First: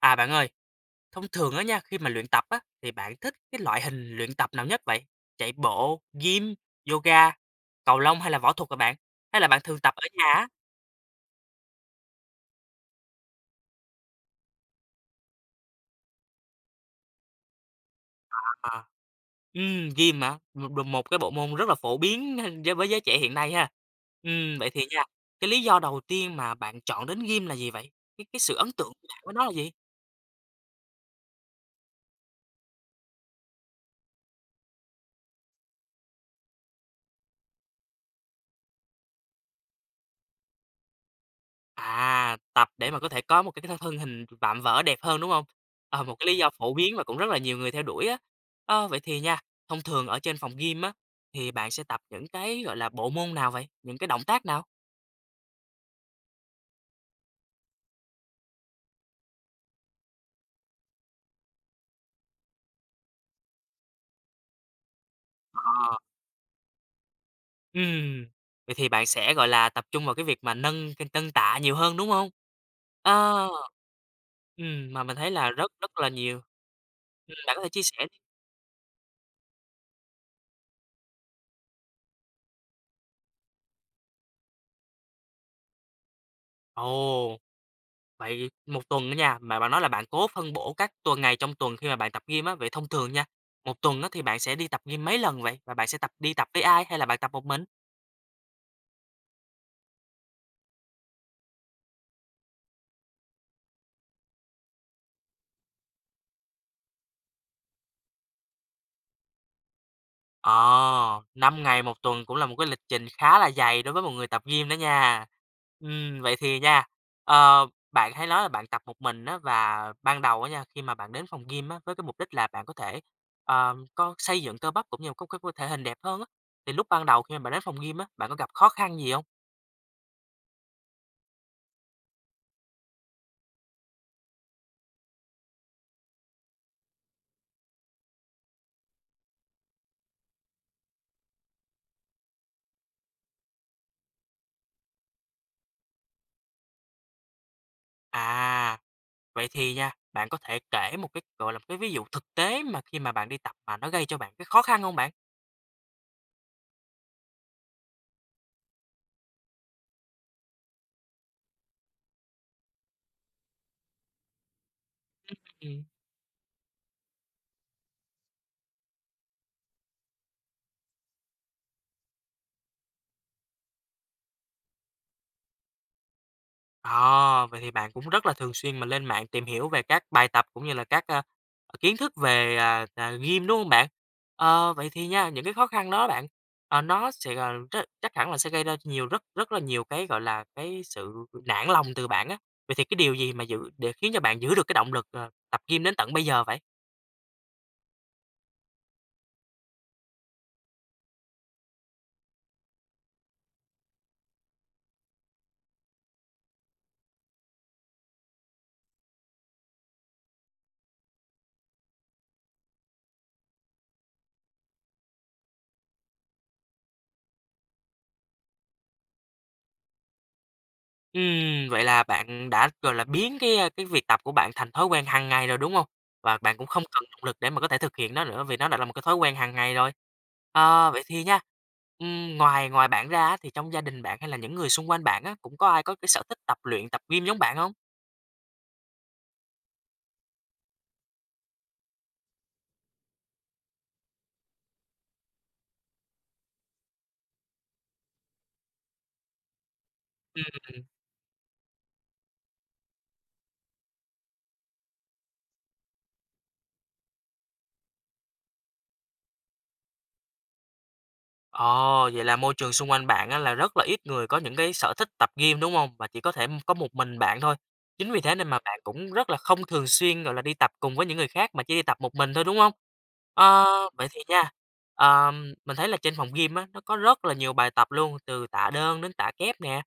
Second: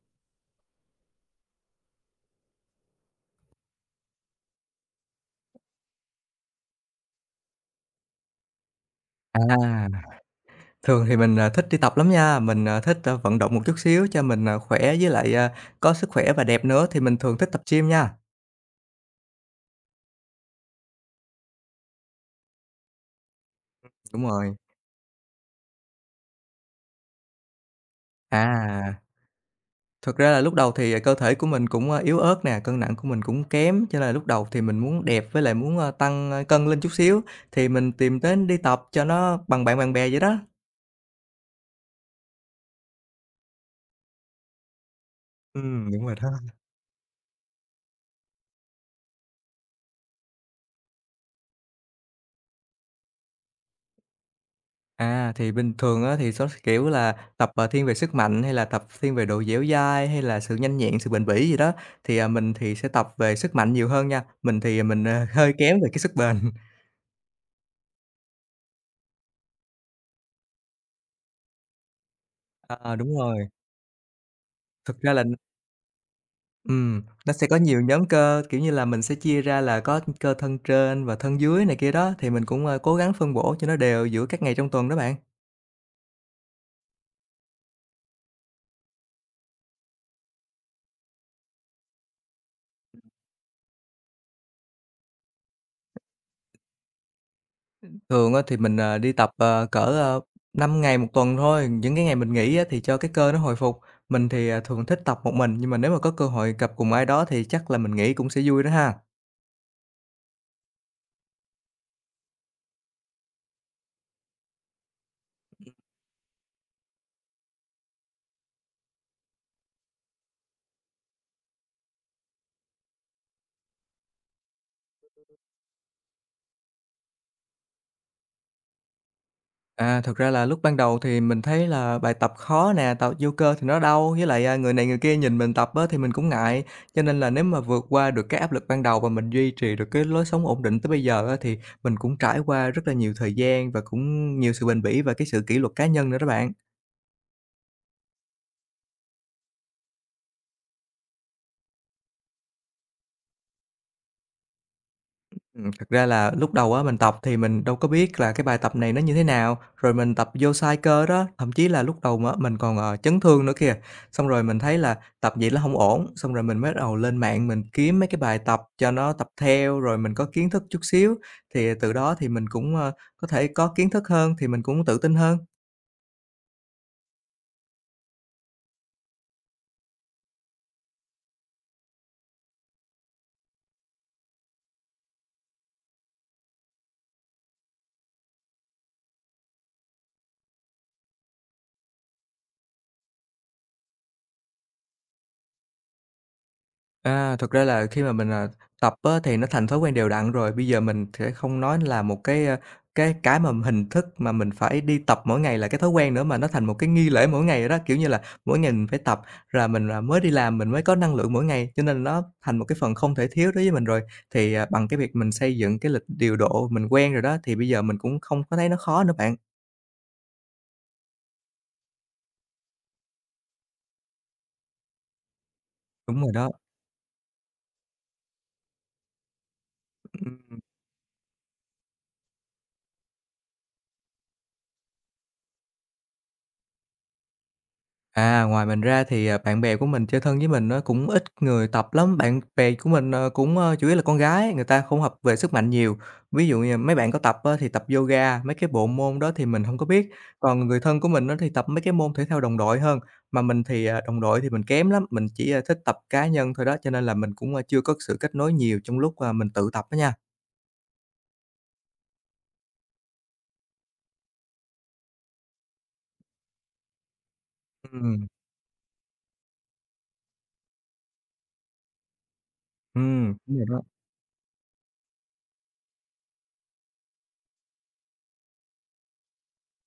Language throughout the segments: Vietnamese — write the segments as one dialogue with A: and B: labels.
A: À, bạn ơi, thông thường á nha, khi mà luyện tập á, thì bạn thích cái loại hình luyện tập nào nhất vậy? Chạy bộ, gym, yoga, cầu lông hay là võ thuật hả bạn? Hay
B: À,
A: là bạn thường tập ở nhà á?
B: thường thì mình, thích đi tập lắm nha, mình, à, thích, a, vận động một chút xíu cho khỏe với lại, có sức khỏe và đẹp nữa thì mình thường thích tập gym nha.
A: À. Gym hả? Một cái bộ môn rất là phổ biến với giới trẻ hiện nay ha.
B: Đúng rồi.
A: Vậy thì nha, cái lý do đầu tiên mà bạn chọn đến gym là gì vậy? Cái sự ấn tượng
B: À,
A: của bạn với nó là gì?
B: thực ra là lúc đầu thì, cơ thể của mình cũng, yếu ớt nè, cân nặng của mình cũng kém, cho nên là lúc đầu thì mình muốn đẹp với lại muốn, tăng, cân lên chút xíu, thì mình tìm đến đi tập cho nó bằng bạn bằng bè vậy đó.
A: À, tập để mà có thể có một cái thân hình vạm vỡ đẹp hơn, đúng hông?
B: Ừ,
A: Ờ,
B: đúng
A: một
B: rồi
A: cái
B: đó.
A: lý do phổ biến mà cũng rất là nhiều người theo đuổi á. Ơ, vậy thì nha, thông thường ở trên phòng gym á, thì bạn sẽ tập những cái, gọi là, bộ môn nào vậy? Những cái động tác nào?
B: À, thì bình thường á thì sẽ, kiểu là, tập, thiên về sức mạnh hay là tập thiên về độ dẻo dai hay là sự nhanh nhẹn, sự bền bỉ gì đó, thì, mình thì sẽ tập về sức mạnh nhiều hơn nha. Mình thì mình, hơi kém về
A: Ờ,
B: cái sức bền.
A: ừm, vậy thì bạn sẽ, gọi là, tập trung vào cái việc mà nâng cân nâng tạ nhiều hơn, đúng hông?
B: Ờ, đúng
A: Ờ,
B: rồi, thực
A: mà
B: ra
A: mình
B: là
A: thấy là rất rất là nhiều.
B: nó sẽ
A: Bạn
B: có
A: có thể
B: nhiều
A: chia sẻ
B: nhóm
A: đi.
B: cơ, kiểu như là, mình sẽ chia ra là có cơ thân trên và thân dưới này kia đó, thì mình cũng, cố gắng phân bổ cho nó đều giữa các ngày trong tuần đó bạn.
A: Ồ. Vậy một tuần á nha, mà bạn nói là bạn cố phân bổ các tuần ngày trong tuần khi mà bạn tập gym á, vậy thông thường nha, một tuần á thì bạn sẽ đi tập gym mấy lần vậy? Và bạn sẽ đi tập với ai hay là bạn tập một mình?
B: Thường á thì mình, đi tập, cỡ, 5 ngày một tuần thôi, những cái ngày mình nghỉ á thì cho cái cơ nó hồi phục. Mình thì, thường thích tập một mình, nhưng mà nếu mà có cơ hội gặp cùng ai đó thì chắc là mình nghĩ cũng sẽ vui đó ha.
A: Ờ, 5 ngày một tuần cũng là một cái lịch trình khá là dày đối với một người tập gym đó nha. Vậy thì nha, ờ, bạn hay nói là bạn tập một mình á, và ban đầu á nha, khi mà bạn đến phòng gym á, với cái mục đích là bạn có thể, có xây dựng cơ bắp cũng như có thể hình đẹp hơn á, thì lúc ban đầu khi mà bạn đến phòng gym á, bạn có gặp khó khăn gì không?
B: À, thực ra là lúc ban đầu thì mình thấy là bài tập khó nè, tập vô cơ thì nó đau, với lại, người này người kia nhìn mình tập á thì mình cũng ngại. Cho nên là nếu mà vượt qua được cái áp lực ban đầu và mình duy trì được cái lối sống ổn định tới bây giờ á, thì mình cũng trải qua rất là nhiều thời gian và cũng nhiều sự bền bỉ và cái sự kỷ luật cá nhân nữa đó bạn.
A: À. Vậy thì nha, bạn có thể kể một cái, gọi là, một cái ví dụ thực tế mà khi mà bạn đi tập mà nó gây cho bạn cái khó khăn không bạn?
B: Thật ra là lúc đầu á, mình tập thì mình đâu có biết là cái bài tập này nó như thế nào, rồi mình tập vô sai cơ đó, thậm chí là lúc đầu mà mình còn, chấn thương nữa kìa. Xong rồi mình thấy là tập vậy nó không
A: Ừm.
B: ổn, xong rồi mình mới bắt đầu lên mạng mình kiếm mấy cái bài tập cho nó tập theo, rồi mình có kiến thức chút xíu, thì từ đó thì mình cũng, có thể có kiến thức hơn, thì mình cũng tự tin hơn.
A: À, vậy thì bạn cũng rất là thường xuyên mà lên mạng tìm hiểu về các bài tập cũng như là các, kiến thức về, gym, đúng không bạn? Ờ, vậy thì nha, những cái khó khăn đó bạn, nó sẽ, rất chắc hẳn là sẽ gây ra nhiều rất rất là nhiều cái, gọi là, cái sự nản lòng từ bạn á. Vậy thì cái điều gì mà giữ để khiến cho bạn giữ được cái động lực, tập gym đến tận bây giờ vậy?
B: À, thực ra là khi mà mình, tập á thì nó thành thói quen đều đặn rồi, bây giờ mình sẽ không nói là một cái, a, cái cái mà hình thức mà mình phải đi tập mỗi ngày là cái thói quen nữa, mà nó thành một cái nghi lễ mỗi ngày rồi đó. Kiểu như là, mỗi ngày mình phải tập là mình, mới đi làm mình mới có năng lượng mỗi ngày, cho nên nó thành một cái phần không thể thiếu đối với mình rồi. Thì, bằng cái việc mình xây dựng cái lịch điều độ mình quen rồi đó, thì bây giờ mình cũng không có thấy nó khó nữa bạn.
A: Vậy là bạn đã, gọi là, biến cái, cái việc tập của bạn thành thói quen hàng ngày rồi, đúng không?
B: Đúng rồi
A: Và
B: đó.
A: bạn cũng không cần động lực để mà có thể thực hiện nó nữa vì nó đã là một cái thói quen hàng ngày rồi. Ờ, vậy thì nha, ngoài ngoài bạn ra á thì trong gia đình bạn hay là những người xung quanh bạn á, cũng có ai có cái sở thích tập luyện, tập gym giống bạn không?
B: À, ngoài mình ra thì, bạn bè của mình chơi thân với mình nó cũng ít người tập lắm. Bạn bè của mình, cũng, chủ yếu là con gái, người ta không hợp về sức mạnh nhiều. Ví dụ như mấy bạn có tập á thì tập yoga, mấy cái bộ môn đó thì mình không có biết. Còn người
A: Ừm.
B: thân của mình nó thì tập mấy cái môn thể thao đồng đội hơn, mà mình thì, đồng đội thì mình kém lắm, mình chỉ, thích tập cá nhân thôi đó, cho nên là mình cũng, chưa có sự kết nối nhiều trong lúc, mình tự tập đó nha.
A: Ồ, vậy là môi trường xung quanh bạn á, là rất là ít người có những cái sở thích tập gym, đúng không? Và chỉ có thể có một mình bạn thôi. Chính vì
B: Ừm,
A: thế nên mà bạn cũng rất là không thường xuyên, gọi là, đi tập cùng với những người khác mà chỉ đi tập một mình thôi, đúng không?
B: đúng
A: Ờ,
B: rồi đó.
A: vậy thì nha, mình thấy là trên phòng gym á, nó có rất là nhiều bài tập luôn, từ tạ đơn đến tạ kép nè,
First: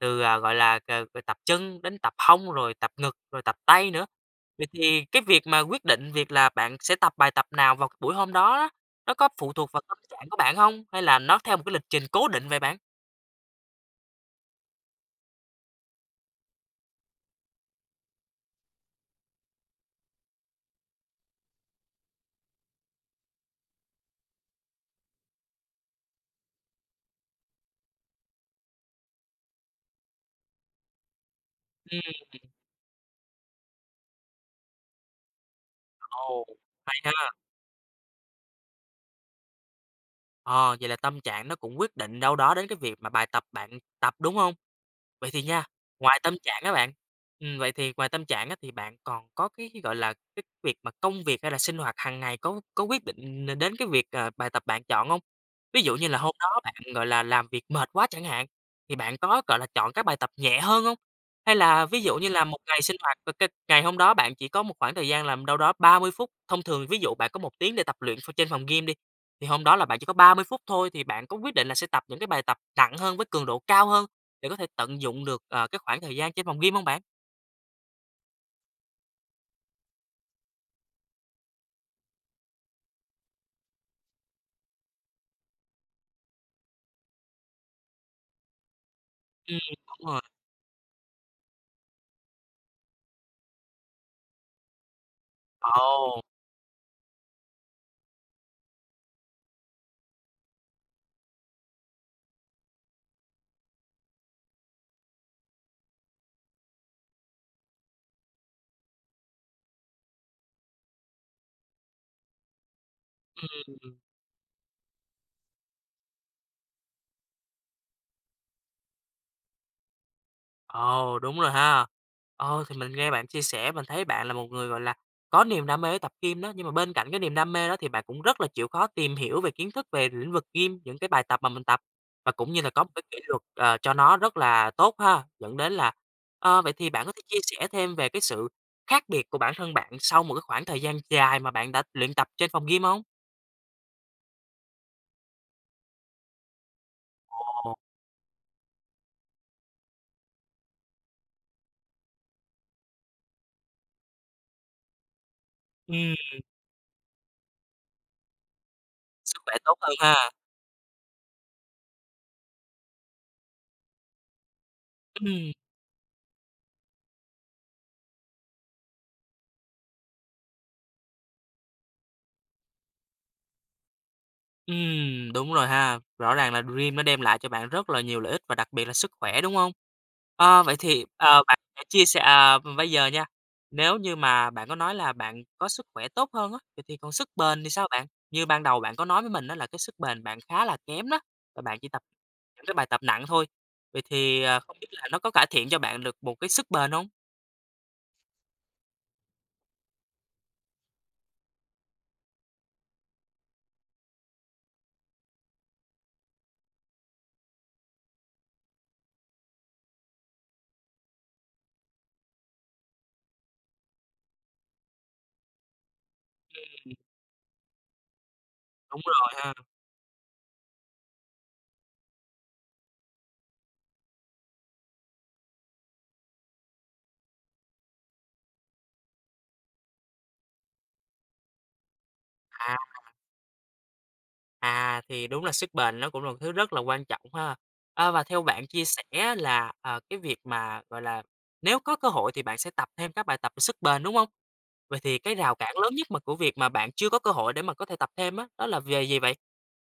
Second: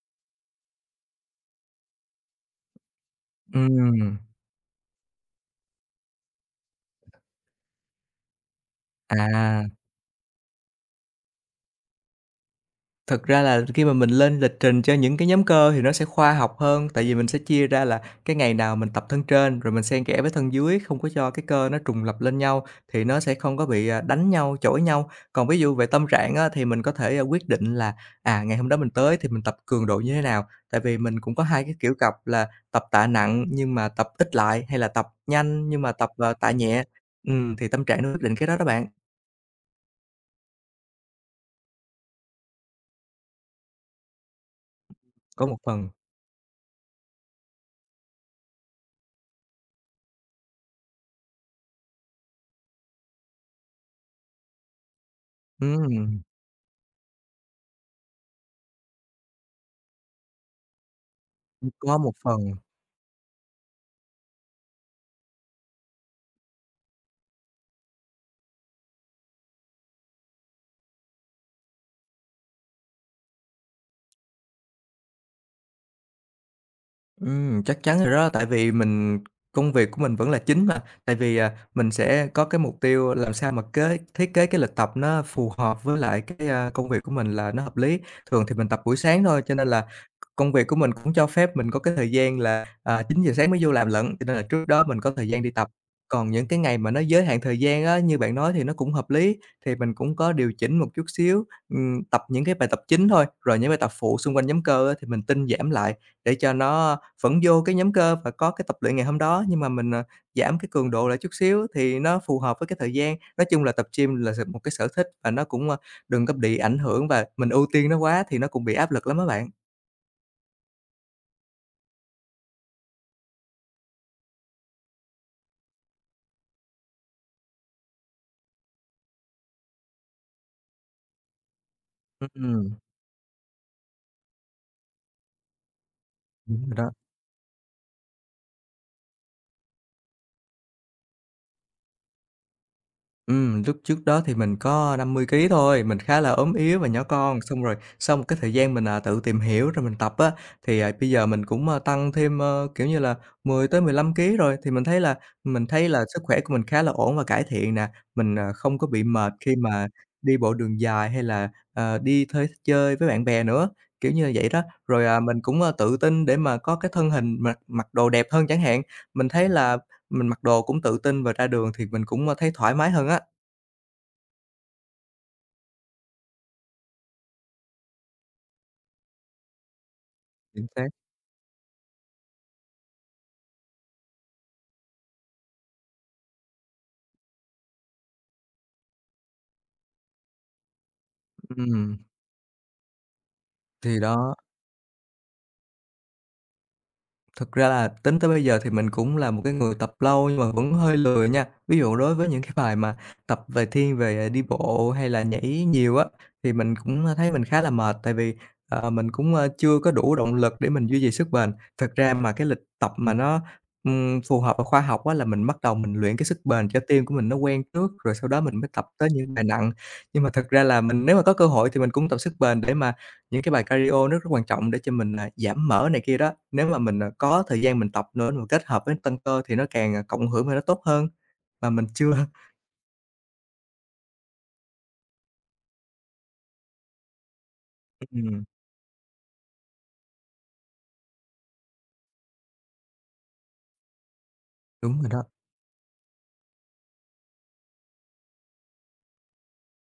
A: từ, gọi là, tập chân đến tập hông, rồi tập ngực, rồi tập tay nữa.
B: Ừm,
A: Vậy thì cái việc mà quyết định việc là bạn sẽ tập bài tập nào vào cái buổi hôm đó nó có phụ
B: à.
A: thuộc vào tâm trạng của bạn hông? Hay là nó theo một cái lịch trình cố định vậy bạn?
B: Thật ra là khi mà mình lên lịch trình cho những cái nhóm cơ thì nó sẽ khoa học hơn, tại vì mình sẽ chia ra là cái ngày nào mình tập thân trên, rồi mình xen kẽ với thân dưới, không có cho cái cơ nó trùng lặp lên nhau thì nó sẽ không có bị, đánh nhau, chổi nhau. Còn ví dụ về tâm trạng á, thì mình có thể, quyết định là, ngày hôm đó mình tới thì mình tập cường độ như thế nào, tại vì mình cũng có 2 cái kiểu cặp
A: Ừm,
B: là tập tạ nặng nhưng mà tập ít lại, hay là tập nhanh nhưng mà tập,
A: ồ,
B: tạ nhẹ.
A: hay ha!
B: Thì tâm trạng nó quyết định cái đó đó bạn,
A: Ờ, vậy là tâm trạng nó cũng quyết định đâu đó đến cái việc mà bài tập bạn tập, đúng hông? Vậy thì
B: có một
A: nha,
B: phần.
A: ngoài tâm trạng á bạn, vậy thì ngoài tâm trạng á thì bạn còn có cái gọi là, cái việc mà công việc hay là sinh hoạt hàng ngày có quyết định đến cái việc, bài tập bạn chọn không? Ví dụ như là
B: Ừm,
A: hôm đó bạn, gọi là, làm việc mệt quá chẳng hạn, thì bạn có, gọi là, chọn các bài tập nhẹ hơn không? Hay là
B: có
A: ví
B: một
A: dụ như
B: phần.
A: là một ngày sinh hoạt c c ngày hôm đó bạn chỉ có một khoảng thời gian làm đâu đó 30 phút, thông thường ví dụ bạn có một tiếng để tập luyện trên phòng gym đi, thì hôm đó là bạn chỉ có 30 phút thôi thì bạn có quyết định là sẽ tập những cái bài tập nặng hơn với cường độ cao hơn, để có thể tận dụng được, cái khoảng thời gian trên phòng gym hông bạn?
B: Chắc chắn rồi đó, tại vì mình công việc của mình vẫn là chính mà. Tại vì, mình sẽ có cái mục tiêu làm sao mà thiết kế cái lịch tập nó phù hợp với lại cái, công việc của mình là nó hợp lý. Thường thì mình tập buổi sáng thôi, cho
A: Ừm,
B: nên là
A: đúng rồi.
B: công việc của mình cũng cho phép mình có cái thời gian là, chín giờ sáng mới vô làm lận, cho nên là trước đó mình có thời gian đi tập.
A: Ồ,
B: Còn những cái ngày mà nó giới hạn thời gian á, như bạn nói thì nó cũng hợp lý, thì mình cũng có điều chỉnh một chút xíu, tập những cái bài tập chính thôi, rồi những bài tập phụ xung quanh nhóm cơ á thì mình tinh giảm lại để cho nó vẫn vô cái nhóm cơ và có cái tập luyện ngày hôm đó, nhưng mà mình, giảm cái cường độ lại chút xíu thì nó phù hợp với cái thời gian. Nói chung là tập
A: ừm,
B: gym là một cái sở thích và nó cũng, đừng có bị ảnh hưởng và mình ưu tiên nó quá thì nó cũng bị áp lực lắm các bạn.
A: ồ, đúng rồi ha. Ờ, thì mình nghe bạn chia sẻ mình thấy bạn là một người, gọi là, có niềm đam mê tập gym đó, nhưng mà bên cạnh cái niềm đam mê đó thì bạn cũng rất là chịu khó tìm hiểu về kiến thức về lĩnh vực gym, những cái bài tập mà mình tập và cũng như là
B: Ừm,
A: có một cái kỷ luật, cho nó rất là tốt ha, dẫn đến là
B: đúng
A: vậy
B: rồi
A: thì
B: đó.
A: bạn có thể chia sẻ thêm về cái sự khác biệt của bản thân bạn sau một cái khoảng thời gian dài mà bạn đã luyện tập trên phòng gym hông?
B: Lúc trước đó thì mình có 50 ký thôi, mình khá là ốm yếu và nhỏ con. Xong
A: Ồ,
B: rồi sau một cái thời gian mình, tự tìm hiểu rồi mình tập á, thì, bây giờ mình cũng, tăng thêm, kiểu như là, 10 tới 15 ký rồi. Thì mình thấy là
A: ừm.
B: sức khỏe của mình khá là ổn và cải thiện nè, mình, không có bị mệt
A: Sức khỏe
B: khi
A: tốt
B: mà
A: hơn ha.
B: đi bộ đường dài hay là, đi thuê chơi với bạn bè nữa, kiểu như là vậy đó. Rồi, mình
A: Ừm,
B: cũng, tự tin để mà có cái thân hình mặc mặc đồ đẹp hơn chẳng hạn. Mình thấy là mình mặc đồ cũng tự tin và ra đường thì mình cũng, thấy thoải mái hơn á.
A: đúng rồi ha. Rõ ràng là Dream nó đem lại cho bạn rất là nhiều lợi ích và đặc biệt là sức khỏe, đúng không? Ờ,
B: Chính
A: vậy
B: xác.
A: thì, bạn sẽ chia sẻ à, bây giờ nha, nếu như mà bạn có nói là bạn có sức khỏe tốt hơn á, vậy thì còn sức bền thì sao bạn? Như ban đầu bạn có nói với mình đó là cái sức bền bạn khá là kém đó, và bạn chỉ
B: Ừm,
A: tập những cái bài tập nặng thôi.
B: thì
A: Vậy
B: đó,
A: thì, không biết là nó có cải thiện cho bạn được một cái sức bền không?
B: thực ra là tính tới bây giờ thì mình cũng là một cái người tập lâu nhưng mà vẫn hơi lười nha. Ví dụ đối với những cái bài mà tập về thiên về đi bộ hay là nhảy nhiều á, thì mình cũng thấy mình khá là mệt, tại vì, mình cũng, chưa có đủ động lực để mình duy trì sức bền. Thực ra mà cái lịch tập mà nó, phù hợp và khoa học á là mình bắt đầu mình luyện cái sức bền cho tim của mình nó quen trước, rồi sau đó mình mới tập
A: Đúng
B: tới
A: rồi
B: những bài
A: ha.
B: nặng. Nhưng mà thực ra là mình nếu mà có cơ hội thì mình cũng tập sức bền để mà những cái bài cardio nó rất quan trọng để cho mình, giảm mỡ này kia đó. Nếu mà mình, có thời gian mình tập nữa mà kết hợp với tăng cơ thì nó càng, cộng hưởng và nó tốt hơn, mà mình chưa.
A: À. À, thì đúng là sức bền nó cũng là một thứ rất là quan trọng ha. À, và theo
B: ừm,
A: bạn chia sẻ là, cái việc mà, gọi là, nếu có cơ hội thì bạn sẽ tập thêm các bài tập về sức bền, đúng không? Vậy
B: đúng
A: thì
B: rồi.
A: cái rào cản lớn nhất mà của việc mà bạn chưa có cơ hội để mà có thể tập thêm á, đó là về gì vậy?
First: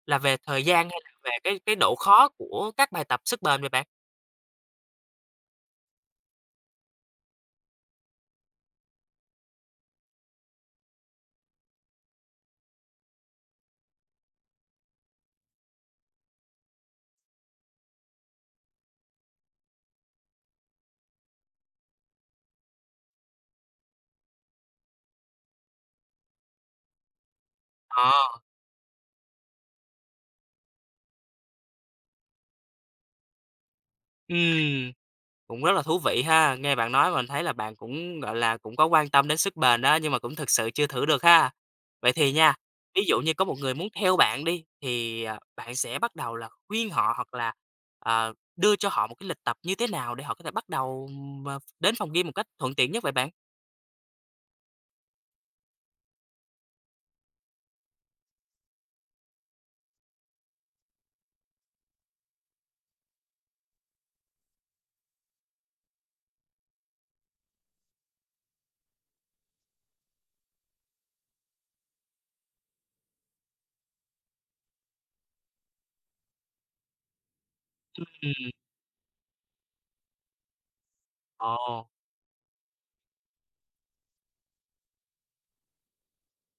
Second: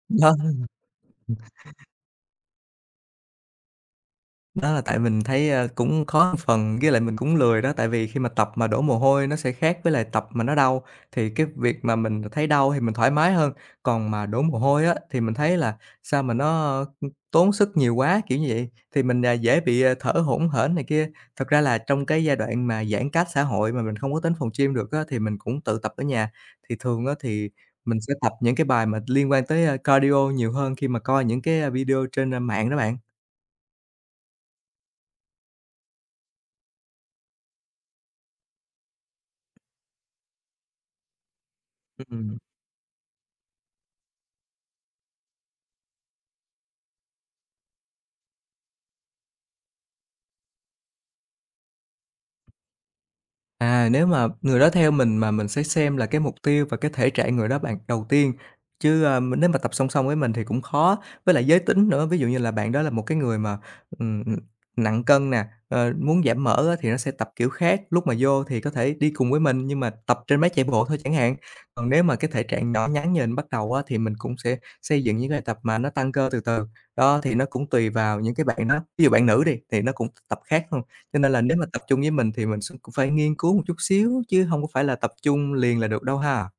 A: Là
B: Đó.
A: về thời gian hay là về cái độ khó của các bài tập sức bền vậy bạn?
B: Đó là tại mình thấy, cũng khó một phần, với lại mình cũng lười đó, tại vì khi mà tập mà đổ mồ hôi nó sẽ khác với lại tập mà nó đau, thì cái việc mà mình thấy đau thì mình thoải mái hơn. Còn mà đổ mồ hôi á, thì mình thấy là sao mà nó, tốn sức nhiều quá, kiểu như vậy, thì mình, dễ bị, thở hổn hển này kia. Thật ra là trong cái giai đoạn mà giãn cách xã hội mà mình không có đến phòng gym được á, thì mình cũng tự tập ở nhà. Thì thường á, thì mình
A: Ờ,
B: sẽ tập những cái bài mà liên quan tới, cardio nhiều hơn khi mà coi những cái, video trên, mạng đó bạn.
A: ừm. Cũng rất là thú vị ha, nghe bạn nói mình thấy là bạn cũng, gọi là, cũng có quan tâm đến sức bền đó, nhưng mà cũng thực sự chưa thử được ha. Vậy thì
B: Ừm.
A: nha, ví dụ như có một người muốn theo bạn đi, thì, bạn sẽ bắt đầu là khuyên họ hoặc là, đưa cho họ một cái lịch tập như thế nào để họ có thể bắt đầu, đến phòng gym một cách thuận tiện nhất vậy bạn?
B: À, nếu mà người đó theo mình mà mình sẽ xem là cái mục tiêu và cái thể trạng người đó bạn đầu tiên, chứ, nếu mà tập song song với mình thì cũng khó. Với lại giới tính nữa, ví dụ như là bạn đó là một cái người mà, ừm, nặng cân nè, ờ, muốn giảm mỡ á thì nó sẽ tập kiểu khác, lúc mà vô thì có thể đi cùng với mình nhưng mà tập trên máy chạy bộ thôi chẳng hạn. Còn nếu mà cái thể trạng nhỏ nhắn như mình bắt đầu á thì mình cũng sẽ xây dựng những cái bài tập mà nó tăng cơ từ từ. Đó, thì nó cũng tùy vào những cái
A: Ừm,
B: bạn đó, ví dụ bạn nữ đi thì nó cũng tập khác hơn. Cho nên là nếu mà tập
A: ồ,
B: trung với mình thì mình s cũng phải nghiên cứu một chút xíu, chứ hông có phải là tập trung liền là được đâu ha.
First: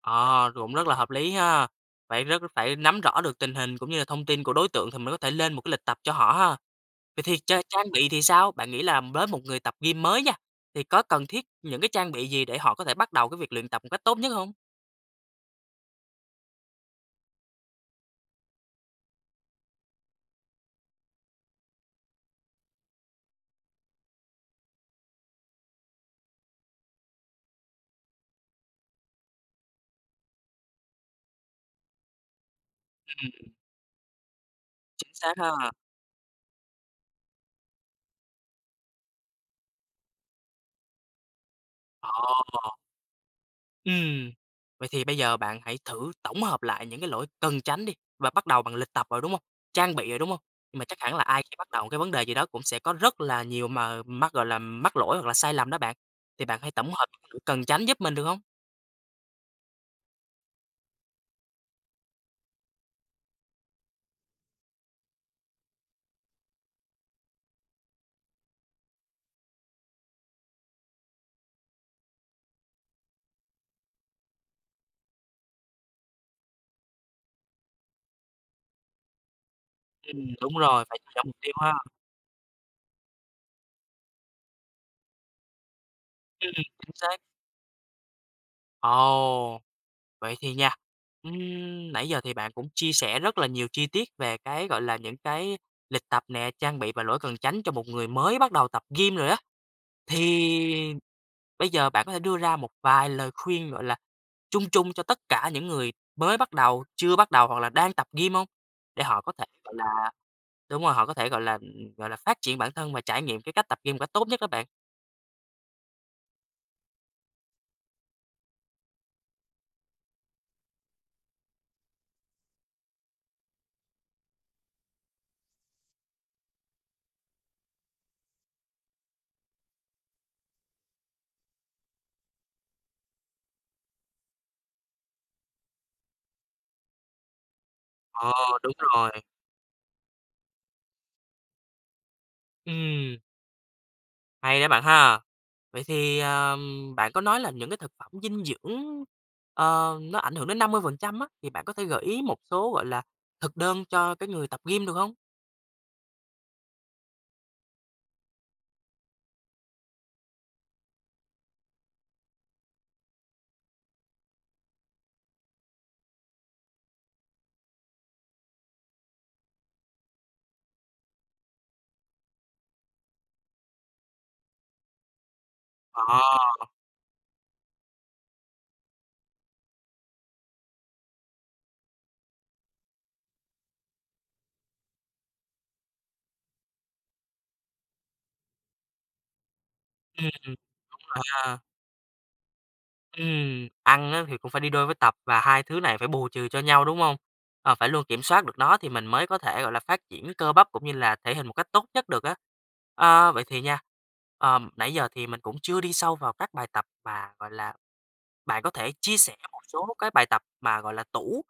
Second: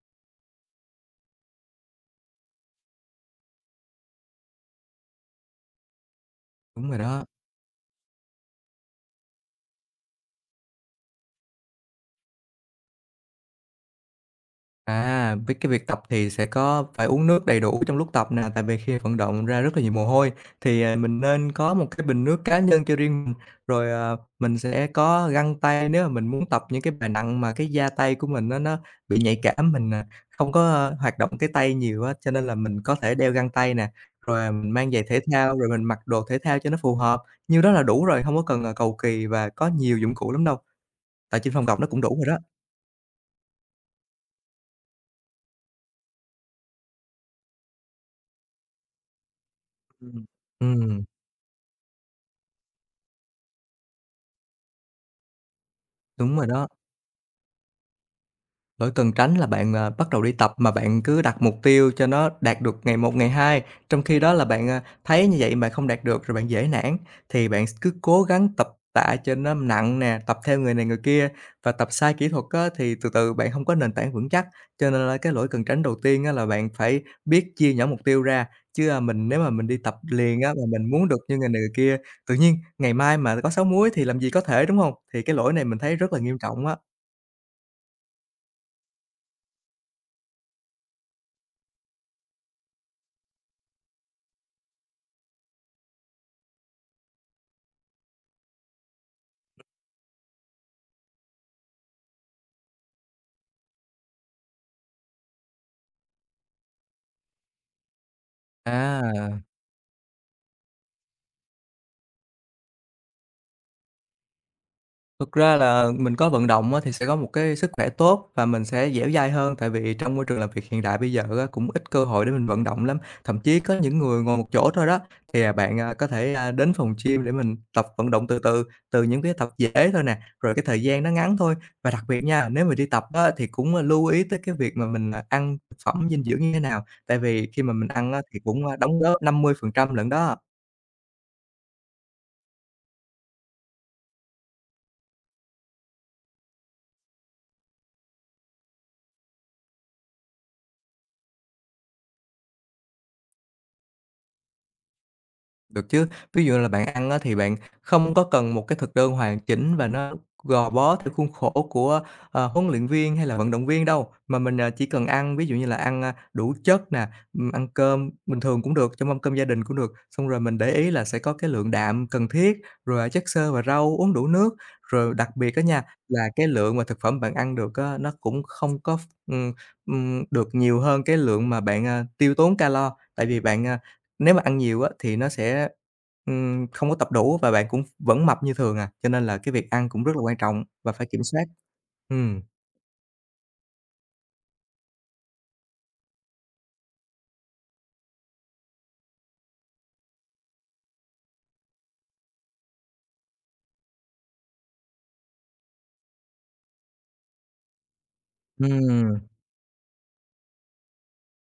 A: ờ, cũng rất là hợp lý ha. Phải rất phải nắm rõ được tình hình cũng như là thông tin của đối tượng thì mình có thể lên một cái lịch tập cho họ ha.
B: Đúng rồi
A: Vậy
B: đó.
A: thì trang bị thì sao? Bạn nghĩ là với một người tập gym mới nha, thì có cần thiết những cái trang bị gì để họ có thể bắt đầu cái việc luyện tập một cách tốt nhất hông?
B: À, với cái việc tập thì sẽ có phải uống nước đầy đủ trong lúc tập nè, tại vì khi vận động ra rất là nhiều mồ hôi thì, à, mình nên có một cái bình nước cá nhân cho riêng mình, rồi, ờ, mình sẽ có găng tay nếu mà mình muốn tập những cái bài nặng mà cái da tay của mình nó bị nhạy cảm, mình, à, không có, ơ, hoạt động cái tay nhiều á, cho nên là mình có thể đeo
A: Ừm,
B: găng tay nè, rồi, à, mình mang giày
A: chính
B: thể
A: xác
B: thao, rồi
A: ha.
B: mình mặc đồ thể thao cho nó phù hợp. Như đó là đủ rồi, không có cần, à, cầu kỳ và có nhiều dụng cụ lắm đâu, tại trên phòng tập nó cũng đủ rồi đó.
A: Ồ, ừm. Vậy thì bây giờ bạn hãy thử tổng hợp lại những cái lỗi cần tránh đi, và bắt đầu bằng lịch tập rồi, đúng hông? Trang bị rồi,
B: Ừm.
A: đúng hông? Nhưng mà chắc
B: Ừm,
A: hẳn là ai khi bắt đầu cái vấn đề gì đó cũng sẽ có rất là nhiều gọi là, mắc lỗi hoặc là sai lầm đó bạn.
B: đúng
A: Thì
B: rồi
A: bạn
B: đó.
A: hãy tổng hợp những cái lỗi cần tránh giúp mình được hông?
B: Lỗi cần tránh là bạn, à, bắt đầu đi tập mà bạn cứ đặt mục tiêu cho nó đạt được ngày một, ngày hai, trong khi đó là bạn, à, thấy như vậy mà không đạt được rồi bạn dễ nản. Thì bạn cứ cố gắng tập tạ cho nó nặng nè, tập theo người này người kia và tập sai kỹ thuật á, thì từ từ bạn không có nền tảng vững chắc. Cho nên là cái lỗi cần tránh đầu tiên á, là bạn phải biết chia nhỏ mục tiêu ra, chứ, à, mình nếu mà mình đi tập liền á,
A: Đúng
B: mà
A: rồi,
B: mình
A: phải
B: muốn
A: theo
B: được
A: dõi mục
B: như người
A: tiêu
B: này
A: ha.
B: người kia, tự nhiên ngày mai mà có sáu múi thì làm gì có thể, đúng không? Thì cái lỗi này mình thấy rất là nghiêm
A: Ừm,
B: trọng á.
A: chính xác. Ồ. Vậy thì nha, nãy giờ thì bạn cũng chia sẻ rất là nhiều chi tiết về cái, gọi là, những cái lịch tập nè, trang bị và lỗi cần tránh cho một người mới bắt đầu tập gym rồi á. Thì bây giờ bạn có thể đưa ra một vài lời khuyên, gọi là, chung chung cho tất cả những người mới bắt đầu, chưa bắt đầu hoặc là đang tập gym không? Để họ có
B: À.
A: thể, gọi là đúng rồi, họ có thể, gọi là, phát triển bản thân và trải nghiệm cái cách tập gym một cách tốt nhất đó bạn.
B: Thực ra là mình có vận động á, thì sẽ có một cái sức khỏe tốt và mình sẽ dẻo dai hơn, tại vì trong môi trường làm việc hiện đại bây giờ á, cũng ít cơ hội để mình vận động lắm. Thậm chí có những người ngồi một chỗ thôi đó, thì, à, bạn, à, có thể, đến phòng gym để mình tập vận động từ từ, từ những cái tập dễ thôi nè, rồi cái thời gian nó ngắn thôi. Và đặc biệt nha, nếu mà đi tập á, thì cũng, lưu ý tới cái việc mà mình, à, ăn thực phẩm dinh dưỡng như thế nào, tại vì khi mà mình ăn á,
A: Ờ,
B: thì cũng,
A: đúng
B: đóng
A: rồi.
B: góp 50% lận đó.
A: Ừm, hay đấy bạn ha. Vậy thì, bạn có nói là những cái thực phẩm dinh dưỡng, nó ảnh hưởng đến 50% á, thì bạn có thể gợi ý một số, gọi là, thực đơn cho cái người tập gym được không?
B: Được chứ. Ví dụ là bạn ăn á thì bạn không có cần một cái thực đơn hoàn chỉnh và nó gò bó theo khuôn khổ của, ờ, huấn luyện viên hay là vận động viên đâu, mà mình, à, chỉ cần ăn ví dụ như là ăn, đủ chất nè, ăn cơm bình thường cũng được, trong mâm cơm gia đình cũng được. Xong rồi mình để ý là sẽ có cái lượng đạm cần thiết, rồi chất xơ và rau, uống đủ nước. Rồi đặc biệt á nha,
A: Ờ,
B: là cái lượng mà thực phẩm bạn ăn được á, nó cũng không có ừm, được nhiều hơn cái lượng mà bạn, à, tiêu tốn calo, tại vì bạn, à nếu mà ăn nhiều á thì nó sẽ, không có tập đủ và bạn cũng vẫn mập như thường à, cho nên là cái việc ăn cũng rất là quan trọng và
A: đúng
B: phải kiểm
A: rồi
B: soát.
A: ha.
B: Ừm.
A: Ăn á thì cũng phải đi đôi với tập và hai thứ này phải bù trừ cho nhau, đúng không? Ờ, phải luôn kiểm soát được nó thì mình mới có thể, gọi là, phát triển cơ bắp cũng như là thể hình một cách tốt nhất được á. Ờ, vậy thì nha, nãy giờ thì mình cũng chưa đi sâu vào các bài tập mà, gọi là bạn có thể chia
B: Ừm.
A: sẻ một số cái bài tập mà, gọi là, tủ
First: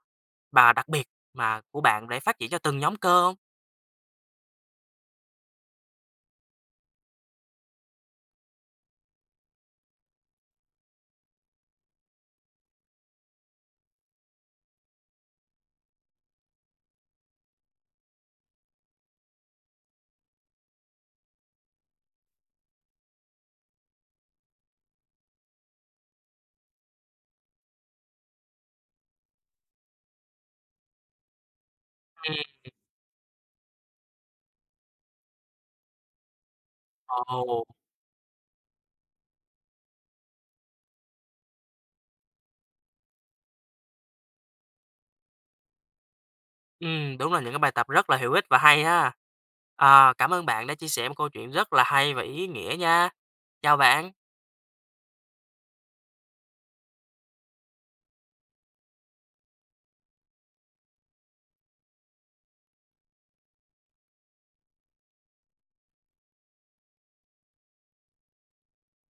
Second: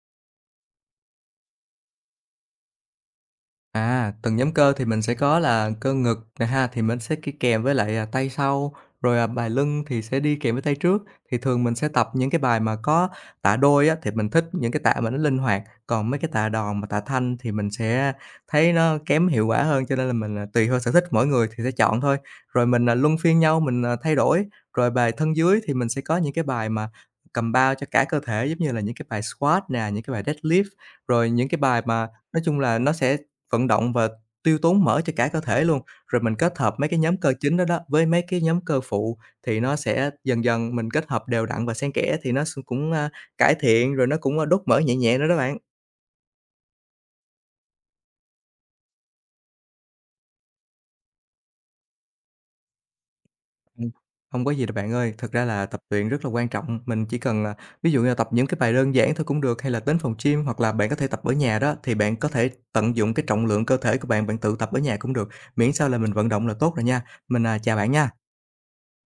A: và đặc biệt mà của bạn để phát triển cho từng nhóm cơ hông?
B: À, từng nhóm cơ thì mình sẽ có là cơ ngực nè ha, thì mình sẽ đi kèm với lại, à, tay sau, rồi, à, bài lưng thì sẽ đi kèm với tay trước. Thì thường mình sẽ tập những cái bài mà có tạ đôi á, thì mình thích những cái tạ mà nó linh hoạt, còn mấy cái tạ đòn mà tạ thanh thì mình sẽ thấy nó kém hiệu quả hơn, cho nên là mình, à, tùy theo sở thích mỗi người thì sẽ chọn thôi. Rồi mình, à, luân phiên nhau mình, à, thay đổi. Rồi bài thân dưới thì mình sẽ có những cái bài mà cầm bao cho cả cơ thể, giống như là những cái bài squat nè, những cái bài deadlift, rồi những cái bài mà
A: Ừm,
B: nói chung là nó sẽ vận động và tiêu tốn mỡ cho cả cơ thể luôn, rồi mình kết hợp mấy cái nhóm cơ chính
A: ồ.
B: đó đó với mấy cái nhóm cơ phụ thì nó sẽ dần dần mình kết hợp đều đặn và xen kẽ thì nó s cũng, cải thiện, rồi nó cũng, đốt mỡ nhẹ nhẹ nữa đó bạn.
A: Đúng là những cái bài tập rất là hữu ích và hay ha. Ờ, cảm ơn bạn đã chia sẻ một câu chuyện rất là hay và ý nghĩa nha. Chào
B: Ừm,
A: bạn.
B: hông có gì đâu bạn ơi, thật ra là tập luyện rất là quan trọng, mình chỉ cần, à, ví dụ như là tập những cái bài đơn giản thôi cũng được, hay là đến phòng gym hoặc là bạn có thể tập ở nhà đó, thì bạn có thể tận dụng cái trọng lượng cơ thể của bạn, bạn tự tập ở nhà cũng được, miễn sao là mình vận động là tốt rồi nha. Mình, à, chào bạn nha.